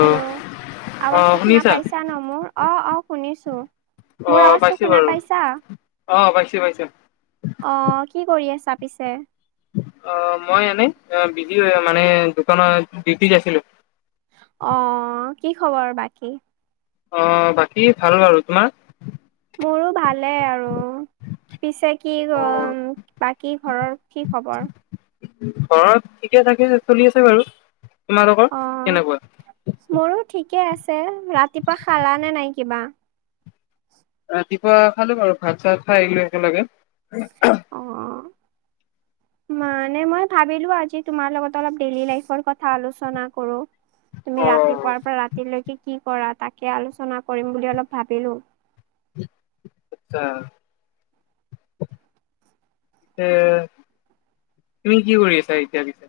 Hello অ আৱাজটো শুনা শুনিছা পাইছা ন মোৰ অ', অ' শুনিছোঁ। অ মোৰ আৱাজটো পাইছো শুনা বাৰু পাইছা? অ পাইছো পাইছো অহ কি কৰি আছা? পিছে অহ', মই এনেই বিজি হৈ মানে দোকানত ডিউটিত আছিলো। অ'হকি খবৰ বাকী? অহ বাকী ভাল বাৰু তোমাৰ। মোৰো ভালে আৰু পিছে কি অ কম বা কি ঘৰৰ কি খবৰ? ঘৰত ঠিকে থাকে চলি আছে বাৰু তোমালোকৰ অ কেনেকুৱা? মোৰো ঠিকে আছে ৰাতিপুৱাই খালা নে নাই কিবা। ৰাতিপুৱা খালো বাৰু ভাত চাত খাই আহিলা একেলগে। অহ অহ। মানে মই ভাবিলোঁ আজি তোমাৰ লগত অলপ ডেলি লাইফৰ কথা আলোচনা কৰোঁ। অ তুমি ৰাতিপুৱাৰ পৰা ৰাতিলৈকে কি কৰা তাকে আলোচনা কৰিম বুলি অলপ ভাবিলোঁ। [unintelligible] তে তুমি কি কৰি আছা এতিয়াৰ পিছে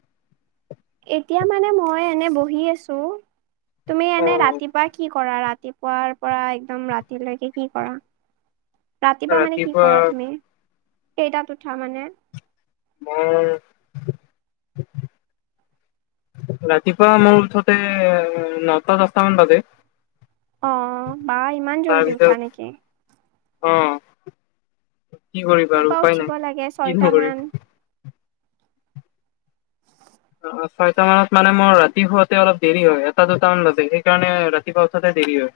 এতিয়া মানে মই এনে বহি আছোঁ। তুমি অ এনে ৰাতিপুৱা কি? কৰা। ৰাতিপুৱাৰ পৰা একদম ৰাতিলৈকে কি কৰা? ৰাতিপুৱা মানে কি কৰা তুমি, কেইটাত উঠা মানে? মোৰ। ৰাতিপুৱা মই উঠোঁতে নটা দচটা মান বাজে। অহ', বা ইমান জল্দি উঠা নেকি? অহ কি কৰিবা আৰু ৰাতিপুৱা উপায় উঠিব নাই লাগে ছয়টা কিনো মান। কৰিম অহ ছয়টা মানত মানে মোৰ ৰাতি শুৱতে অলপ দেৰি হয় এটা দুটা মান বাজে সেইকাৰণে ৰাতিপুৱা উঠাতে দেৰি হয়।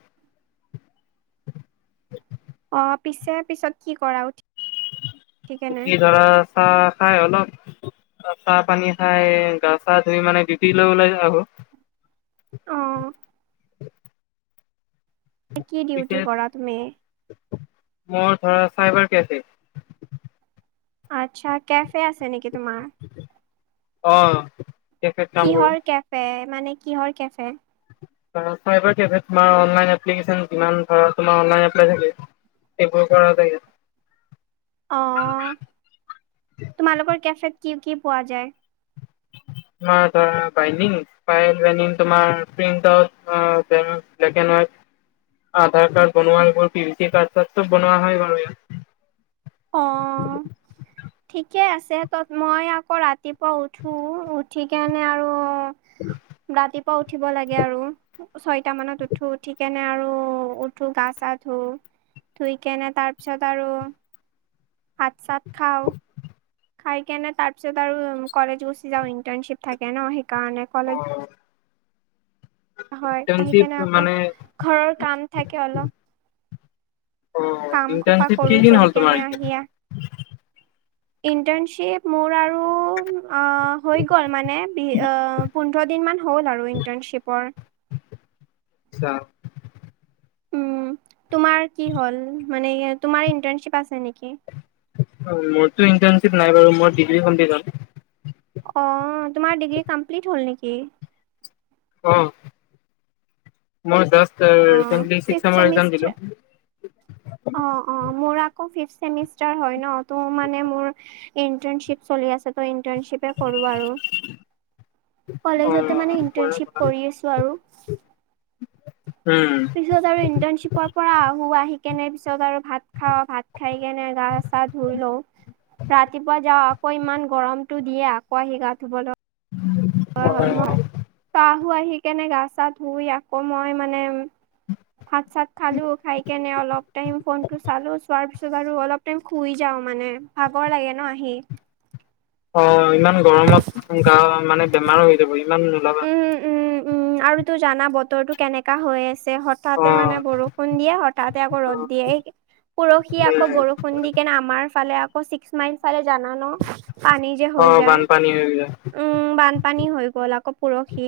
অহ পিছে পিছত কি কৰা উঠি কেনে? উঠি ধৰা চাহঁ খাই অলপ। চাহ পানী খাই গা চা ধুই মানে ডিউটি লৈ ওলাই যাওঁ আক অহ কি তেতিয়া ডিউটি কৰা তুমি। মোৰ ধৰা চাইবাৰ কেফে। আচ্ছা কেফে আছে নেকি তোমাৰ অহ কিহৰ কেফে মানে কিহৰ কেফেত। ধৰা প্ৰাইভেট কেফেত তোমাৰ অনলাইন এপ্লিকেচন যিমান পাৰা তোমাৰ অনলাইনত থাকে। এইবোৰ কৰা থাকে অ' তোমালোকৰ কেফেত কি কি পোৱা যায়? তোমাৰ ধৰা বাইনিং। প্ৰাই বাইনিং তোমাৰ প্ৰীণ্টআউট হয় black and white. Aadhaar card বনোৱাৰ এইবোৰ পি ভি চি কাৰ্ড চাত চব বনোৱা হয় এইবাবে। অ' [inaudible] ঠিকে আছে, তত মই আকৌ ৰাতিপুৱা উঠো, উঠিকেনে আৰু ৰাতিপুৱা উঠিব লাগে আৰু। ছয়টা মানত উঠো, উঠিকেনে আৰু উঠো গা চা ধো ধুইকেনে তাৰপিছত আৰু ভাত - চাত খাও খাই কেনে তাৰপিছত আৰু কলেজ গুচি যাওঁ, ইণ্টাৰ্ণচিপ থাকে ন সেইকাৰণে কলেজ অ', হয় ইণ্টাৰ্ণশ্বিপ আহিকিনে আকৌ মানে ঘৰৰ কাম থাকে অলপ। অ', কাম খোপা ইণ্টাৰ্ণশ্বিপ কৰো, কেইদিন হ'ল কৰি তোমাৰ কেনে এতিয়া? আহি ইয়াত ইণ্টাৰ্ণশ্বিপ মোৰ আৰু আ হৈ গল মানে বি আ পোন্ধৰ দিনমান হ'ল আৰু ইন্টাৰ্ণশ্বিপৰ। চাম। উম, তোমাৰ কি হল মানে ই এ তোমাৰ ইণ্টাৰনশ্বীপ আছে নেকি? অ মোৰতো ইণ্টাৰশ্বীপ নাই বাৰু, মই ডীগ্ৰী [inaudible] যাম। অ, তোমাৰ ডিগ্ৰী কামপ্লিট হল নেকি? অ, মই জাষ্ট আ চেম অ', চিক্স ফিফ্থ চেমৰ ইকজাম চেমিষ্টাৰ দিলো। অ অ, মোৰ আকৌ ফিফ চেমিষ্টাৰ হয় ন, তো মানে মোৰ ইণ্টাৰ্নশিপ চলি আছে ত ইণ্টাৰ্নশিপ তে কৰো আৰু কলেজতে মানে অ', কৰা কৰা। ইণ্টাৰ্নশিপ কৰি আছোঁ আৰু। উম। পিছত আৰু ইন্টাৰ্নশ্বিপৰ পৰা আহো আহি কেনে পিছত আৰু ভাত খাও, ভাত খাই কেনে গা চা ধুই লও, ৰাতিপুৱা যাও আকৌ ইমান গৰমটো দিয়ে আকৌ আহি গা ধুব ল [unintelligible] হয় হয় মই, ত আহো আহি কেনে গা চা ধুই আকৌ মই মানে ভাত - চাত খালো, খাই কেনে অলপ টাইম ফনটো চালো চোৱাৰ পিছ ত বাৰু অলপ টাইম শুই যাওঁ মানে ভাগৰ লাগে ন আহি। অ, ইমান গৰমত গা মানে বেমাৰো হৈ যাব, ইমান ৰদত উম উম উম আৰু তো জানা বতৰটো কেনে কা হৈ আছে হঠাতে মানে অ', বৰষুণ দিয়ে হঠাতে আকৌ ৰ'দ অ', দিয়ে এই পৰহি আকৌ সেয়াই। বৰষুণ দি কেনে আমাৰ ফালে আকৌ ছিক্স মাইল ফালে জানা ন? পানী যে হৈ অ', যায়। বানপানী হৈ যায়। উম বানপানী হৈ গ'ল আকৌ পৰহি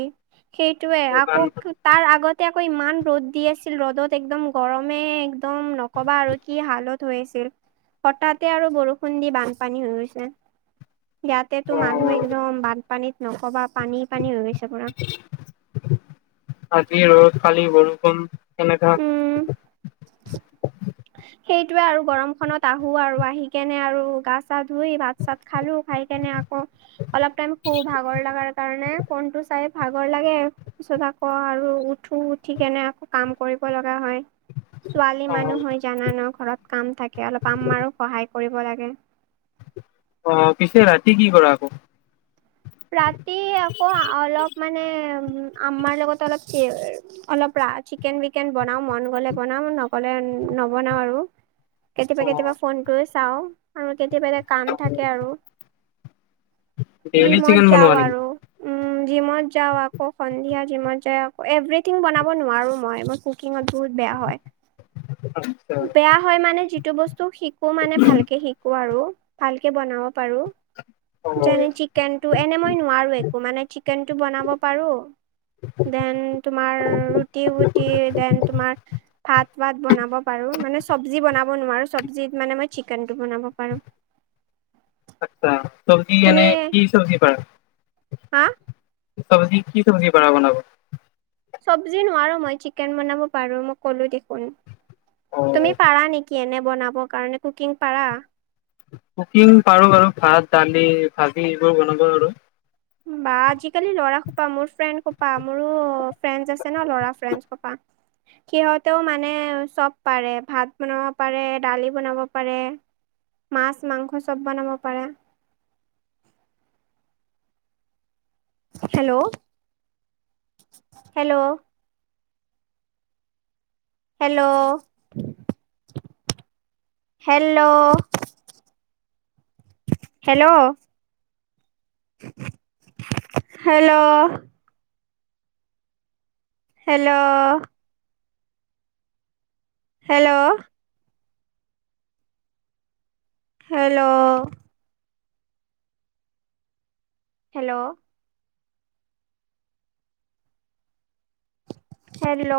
সেইটোৱে বান আকৌ তাৰ আগতে আকৌ ইমান ৰ'দ দি আছিল, ৰ'দত একদম গৰমে একদম ন ক'বা আৰু কি হালত হৈ আছিল? হঠাতে আৰু বৰষুণ দি বানপানী হৈ গৈছে। ইয়াতেতো মানুহ অ', একদম বানপানীত নকবা পানী - পানী হৈ গৈছে পোৰা। আজি ৰ কালি বৰষুণ কেনেকা উম। সেইটোৱে আৰু গৰমখনত আহোঁ আৰু আহি কেনে আৰু গা চা ধুই, ভাত -চাত খালোঁ, খাই কেনে আকৌ অলপ টাইম শু ভাগৰ লগাৰ কাৰণে ফোনটো চাই ভাগৰ লাগে। তাৰ পিছত আকৌ আৰু উঠো, উঠি কেনে আকৌ কাম কৰিব লগা হয়, ছোৱালী অ', মানুহ হয়। জানানো ঘৰত কাম থাকে অলপ আম্মাৰো সহায় কৰিব লাগে। অ পিছে ৰাতি কি কৰা আকৌ ৰাতি আকৌ অলপ মানে আম্মাৰ লগত অলপ অলপ চিকেন বিকেন বনাও মন গলে বনাও ন গলে নবনাও আৰু কেতিয়াবা কেতিয়াবা ফোনটো চাও আৰু কেতিয়াবা এটা কাম থাকে আৰু ডেইলি জিমত চিকেন যাওঁ বনুৱা নি আৰু উম জিভাত যাওঁ আকৌ সন্ধিয়া জিমত য আকৌ এভথিং বনাব নোৱাৰো মই কুকিং বহুত বেয়া হয় আচ্ছা বেয়া হয় মানে যিটো বস্তু শিকো মানে ভালকে শিকো আৰু ভালকে বনাও পাৰু অ', যেনে চিকেন ত এনে মই নোৱাৰো একো মানে চিকেনটো বনাব পাৰো দেন তোমাৰ ৰুটি বুটি দেন তোমাৰ ভাত বাত বনাব পাৰো মানে চব্জি বনাব নোৱাৰো চবজিত মানে মই চিকেনটো বনাব পাৰো আচ্ছা চব্জি তুমি এনে কি চব্জি পাৰা হা চবজি কি চব্জি পাৰ বনাব চব্জি নোৱাৰো মই চিকেন বনাব পাৰো মই ক'লো দেখোন তুমি অ', পাৰা নেকি এনে বনাব কাৰণে কুকিং পাৰা কুকিং পাৰো বাৰু ভাত দালি ভাজি এইবোৰ বনাব পাৰু বা আজিকালি ল'ৰা খোপা মোৰ ফ্ৰেণ্ড খোপা মোৰো ফ্ৰেণ্ডছ আছে ন ল'ৰা ফ্ৰেণ্ড খপা সিহঁতেও মানে চব পাৰে ভাত বনাব পাৰে দালি বনাব পাৰে মাছ মাংস চব বনাব পাৰে hello hello hello hello hello hello hello hello hello hello hello